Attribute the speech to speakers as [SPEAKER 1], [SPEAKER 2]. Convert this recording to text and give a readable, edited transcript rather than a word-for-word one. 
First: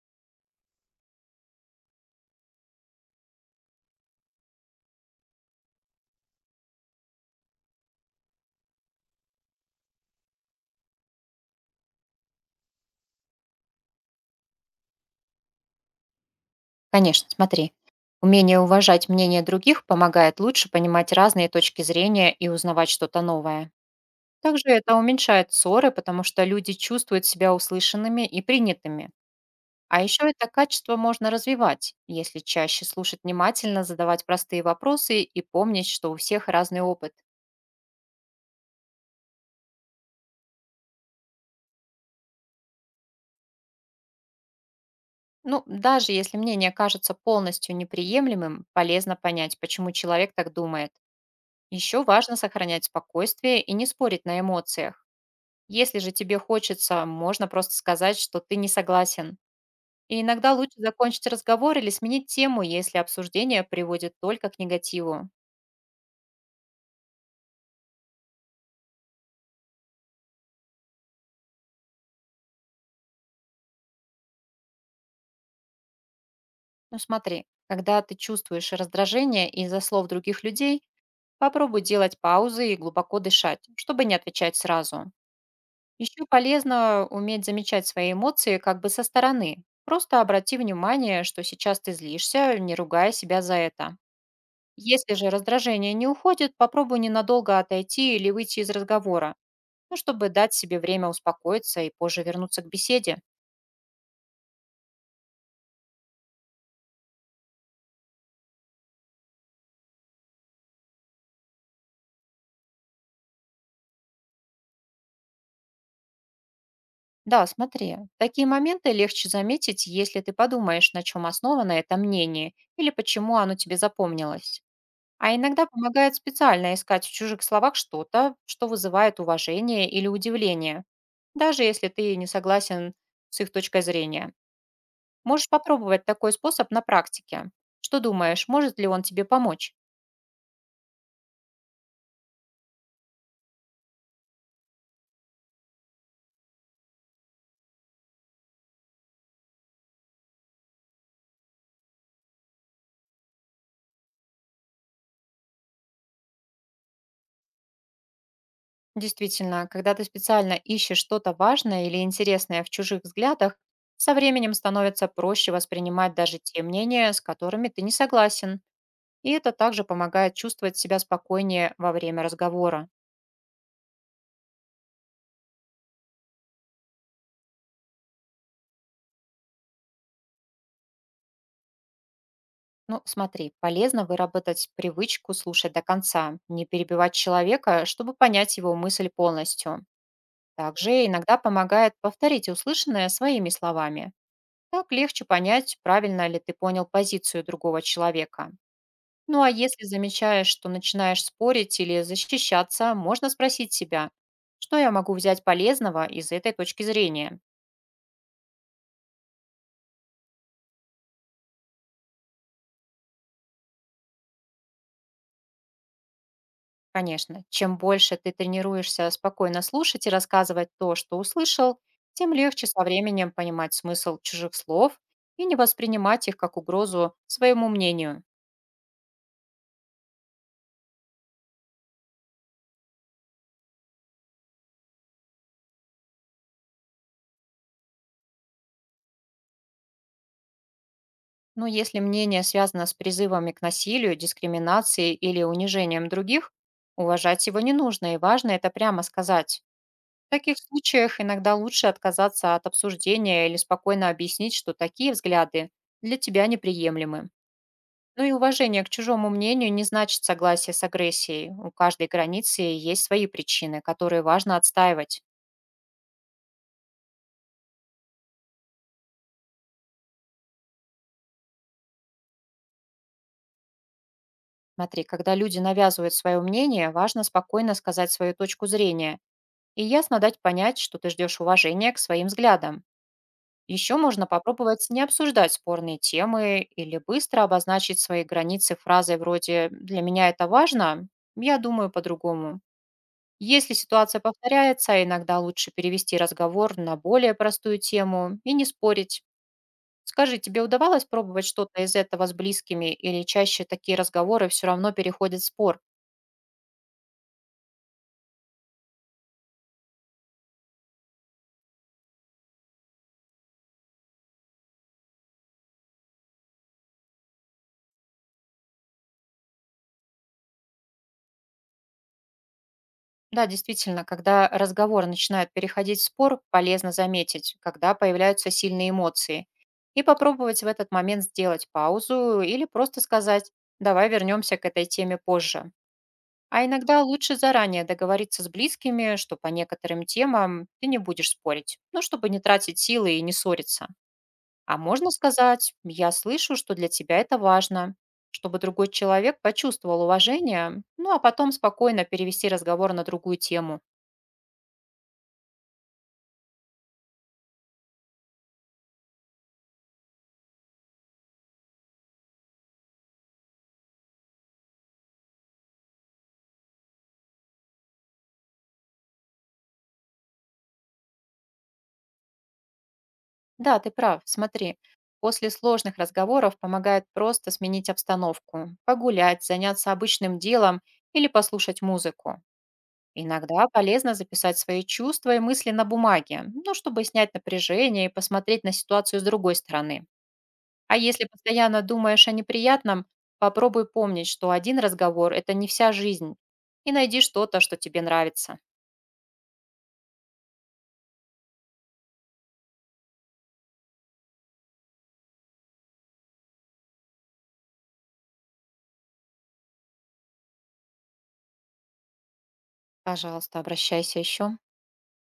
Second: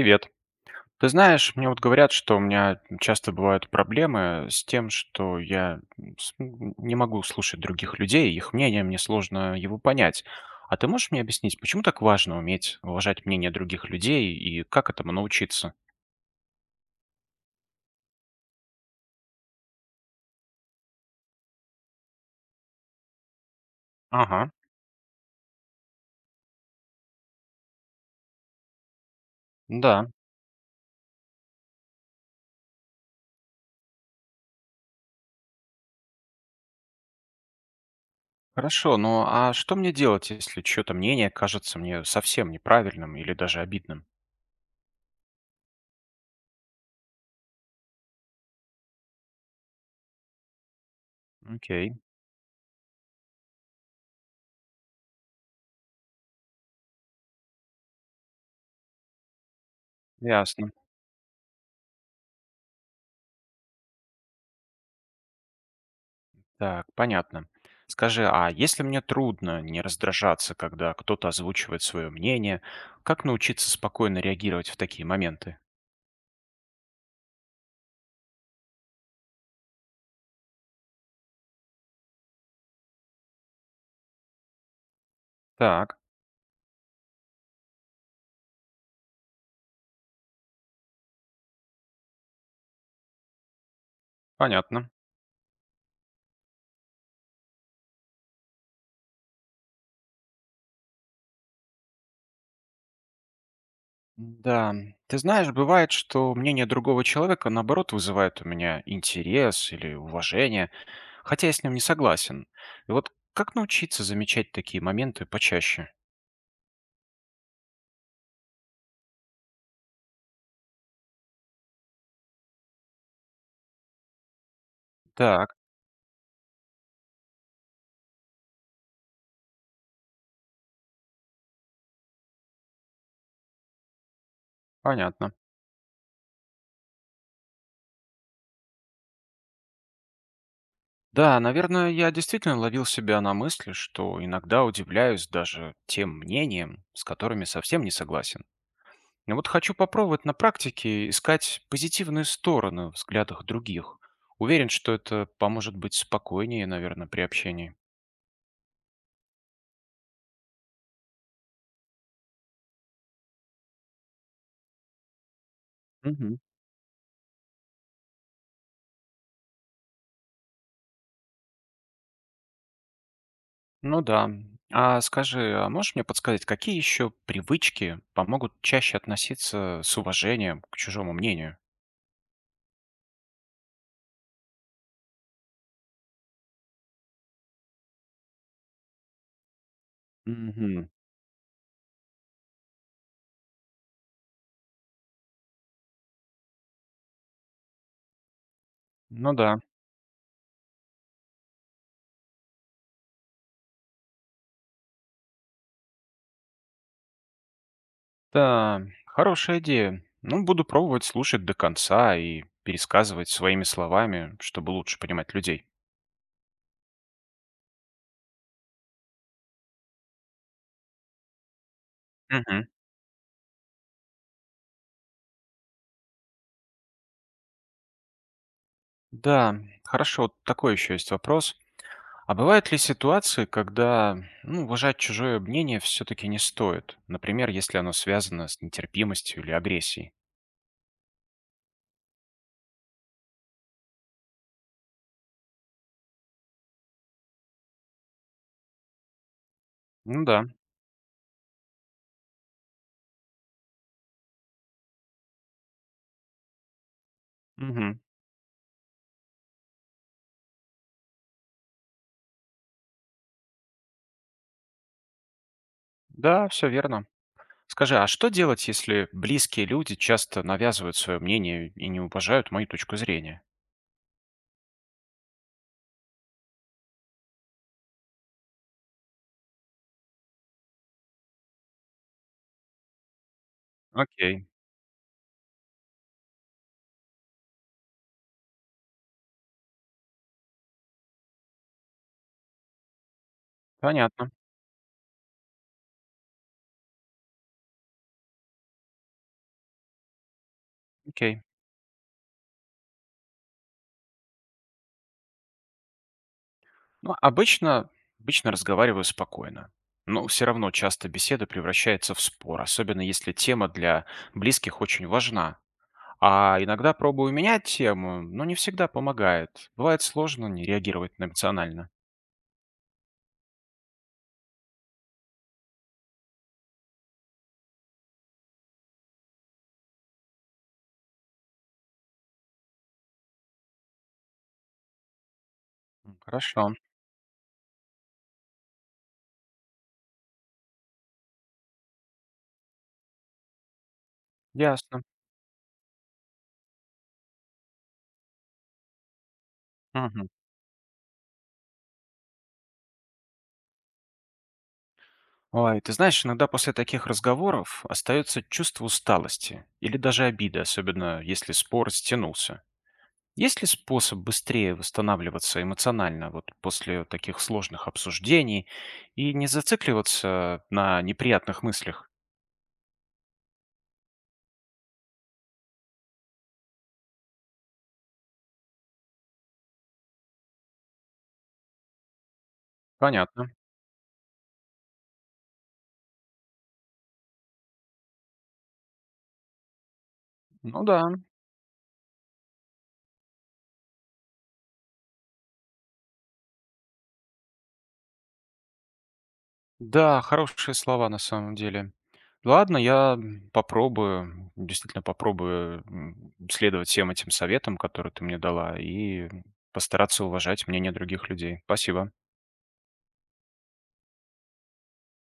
[SPEAKER 1] Привет. Ты знаешь, мне вот говорят, что у меня часто бывают проблемы с тем, что я с- не могу слушать других людей, их мнение, мне сложно его понять. А ты можешь мне объяснить, почему так важно уметь уважать мнение других людей и как этому научиться?
[SPEAKER 2] Конечно, смотри. Умение уважать мнение других помогает лучше понимать разные точки зрения и узнавать что-то новое.
[SPEAKER 1] Ага,
[SPEAKER 2] Также это уменьшает ссоры, потому что люди чувствуют себя услышанными и принятыми. А
[SPEAKER 1] да,
[SPEAKER 2] еще это качество можно развивать, если чаще слушать внимательно, задавать простые вопросы и помнить, что у всех разный опыт.
[SPEAKER 1] хорошо. Ну а что мне делать, если чье-то мнение кажется мне совсем неправильным или даже обидным?
[SPEAKER 2] Ну, даже если мнение кажется полностью неприемлемым, полезно понять, почему человек так думает.
[SPEAKER 1] Окей,
[SPEAKER 2] Еще важно сохранять спокойствие и не спорить на эмоциях. Если же тебе хочется, можно просто сказать, что ты не согласен. И иногда
[SPEAKER 1] ясно.
[SPEAKER 2] лучше закончить разговор или сменить тему, если обсуждение приводит только к негативу.
[SPEAKER 1] Так, понятно. Скажи, а если мне трудно не раздражаться, когда кто-то озвучивает свое мнение, как научиться спокойно реагировать в такие моменты?
[SPEAKER 2] Ну смотри, когда ты чувствуешь раздражение из-за слов других людей, попробуй делать паузы и глубоко дышать, чтобы не отвечать сразу.
[SPEAKER 1] Так,
[SPEAKER 2] Еще полезно уметь замечать свои эмоции как бы со стороны. Просто обрати внимание, что сейчас ты злишься, не ругая себя за это.
[SPEAKER 1] понятно.
[SPEAKER 2] Если же раздражение не уходит, попробуй ненадолго отойти или выйти из разговора, ну, чтобы дать себе время успокоиться и позже вернуться к беседе.
[SPEAKER 1] Да, ты знаешь, бывает, что мнение другого человека, наоборот, вызывает у меня интерес или уважение, хотя я с ним не согласен. И вот как научиться замечать такие моменты почаще?
[SPEAKER 2] Да, смотри, такие моменты легче заметить, если ты подумаешь, на чем основано это мнение или почему оно тебе запомнилось. А
[SPEAKER 1] Так,
[SPEAKER 2] иногда помогает специально искать в чужих словах что-то, что вызывает уважение или удивление, даже если ты не согласен с их точкой зрения.
[SPEAKER 1] понятно.
[SPEAKER 2] Можешь попробовать такой способ на практике. Что думаешь, может ли он тебе помочь?
[SPEAKER 1] Да, наверное, я действительно ловил себя на мысли, что иногда удивляюсь даже тем мнениям, с которыми совсем не согласен. Но вот хочу попробовать на практике искать позитивные стороны в взглядах других. Уверен, что это поможет быть спокойнее, наверное, при общении.
[SPEAKER 2] Действительно, когда ты специально ищешь что-то важное или интересное в чужих взглядах, со временем становится проще воспринимать
[SPEAKER 1] Мгм.
[SPEAKER 2] даже те мнения, с которыми ты не согласен. И это также помогает чувствовать себя спокойнее во время разговора.
[SPEAKER 1] Ну да. А скажи, а можешь мне подсказать, какие еще привычки помогут чаще относиться с уважением к чужому мнению?
[SPEAKER 2] Ну, смотри, полезно выработать привычку слушать до конца, не перебивать человека, чтобы понять его мысль полностью.
[SPEAKER 1] Мгм.
[SPEAKER 2] Также иногда помогает повторить услышанное своими словами. Так легче понять, правильно ли ты понял позицию другого человека.
[SPEAKER 1] Ну
[SPEAKER 2] Ну а
[SPEAKER 1] да.
[SPEAKER 2] если замечаешь, что начинаешь спорить или защищаться, можно спросить себя, что я могу взять полезного из этой точки зрения.
[SPEAKER 1] Да, хорошая идея. Ну, буду пробовать слушать до конца и пересказывать своими словами, чтобы лучше понимать людей.
[SPEAKER 2] Конечно, чем больше ты тренируешься спокойно слушать и рассказывать то, что услышал, тем легче
[SPEAKER 1] Мгм.
[SPEAKER 2] со временем понимать смысл чужих слов и не воспринимать их как угрозу своему мнению.
[SPEAKER 1] Да, хорошо, вот такой еще есть вопрос. А бывают ли ситуации, когда ну, уважать чужое мнение все-таки не стоит? Например, если оно связано с нетерпимостью или агрессией.
[SPEAKER 2] Но если мнение связано с призывами к насилию, дискриминации или унижением других, уважать его не нужно, и важно это прямо сказать.
[SPEAKER 1] Ну
[SPEAKER 2] В
[SPEAKER 1] да.
[SPEAKER 2] таких случаях иногда лучше отказаться от обсуждения или спокойно объяснить, что такие взгляды для тебя неприемлемы.
[SPEAKER 1] Мгм.
[SPEAKER 2] Ну и уважение к чужому мнению не значит согласие с агрессией. У каждой границы есть свои причины, которые важно отстаивать.
[SPEAKER 1] Да, все верно. Скажи, а что делать, если близкие люди часто навязывают свое мнение и не уважают мою точку зрения?
[SPEAKER 2] Смотри, когда люди навязывают свое мнение, важно спокойно сказать свою точку зрения и ясно дать понять, что ты ждешь уважения к своим взглядам. Еще можно
[SPEAKER 1] Окей,
[SPEAKER 2] попробовать не обсуждать спорные темы или быстро обозначить свои границы фразой вроде «для меня это важно», «я думаю по-другому». Если ситуация
[SPEAKER 1] понятно.
[SPEAKER 2] повторяется, иногда лучше перевести разговор на более простую тему и не спорить. Скажи, тебе удавалось
[SPEAKER 1] Окей.
[SPEAKER 2] пробовать что-то из этого с близкими или чаще такие разговоры все равно переходят в спор?
[SPEAKER 1] Ну, обычно разговариваю спокойно. Но все равно часто беседа превращается в спор, особенно если тема для близких очень важна. А иногда пробую менять тему, но не всегда помогает. Бывает сложно не реагировать на эмоционально.
[SPEAKER 2] Да, действительно, когда разговор начинает переходить в спор, полезно заметить, когда появляются сильные эмоции, и попробовать в этот момент сделать паузу или просто сказать «давай вернемся к этой теме позже». А
[SPEAKER 1] Хорошо,
[SPEAKER 2] иногда лучше заранее договориться с близкими, что по некоторым темам ты не будешь спорить, ну, чтобы не тратить силы и не ссориться. А
[SPEAKER 1] ясно.
[SPEAKER 2] можно сказать «я слышу, что для тебя это важно», чтобы другой человек почувствовал
[SPEAKER 1] Мгм.
[SPEAKER 2] уважение, ну а потом спокойно перевести разговор на другую тему.
[SPEAKER 1] Ой, ты знаешь, иногда после таких разговоров остается чувство усталости или даже обиды, особенно если спор стянулся. Есть ли способ быстрее восстанавливаться эмоционально вот после таких сложных обсуждений и не зацикливаться на неприятных мыслях?
[SPEAKER 2] Да, ты прав. Смотри, после сложных разговоров помогает просто сменить обстановку, погулять, заняться обычным делом или послушать музыку.
[SPEAKER 1] Понятно.
[SPEAKER 2] Иногда полезно записать свои чувства и мысли на бумаге, ну, чтобы снять напряжение и посмотреть на ситуацию с другой стороны.
[SPEAKER 1] Ну
[SPEAKER 2] А
[SPEAKER 1] да,
[SPEAKER 2] если постоянно думаешь о неприятном, попробуй помнить, что один разговор– это не вся жизнь. И найди что-то, что тебе нравится.
[SPEAKER 1] да, хорошие слова на самом деле. Ладно, я действительно попробую следовать всем этим советам, которые ты мне дала, и постараться уважать мнение других людей. Спасибо.
[SPEAKER 2] Пожалуйста, обращайся еще.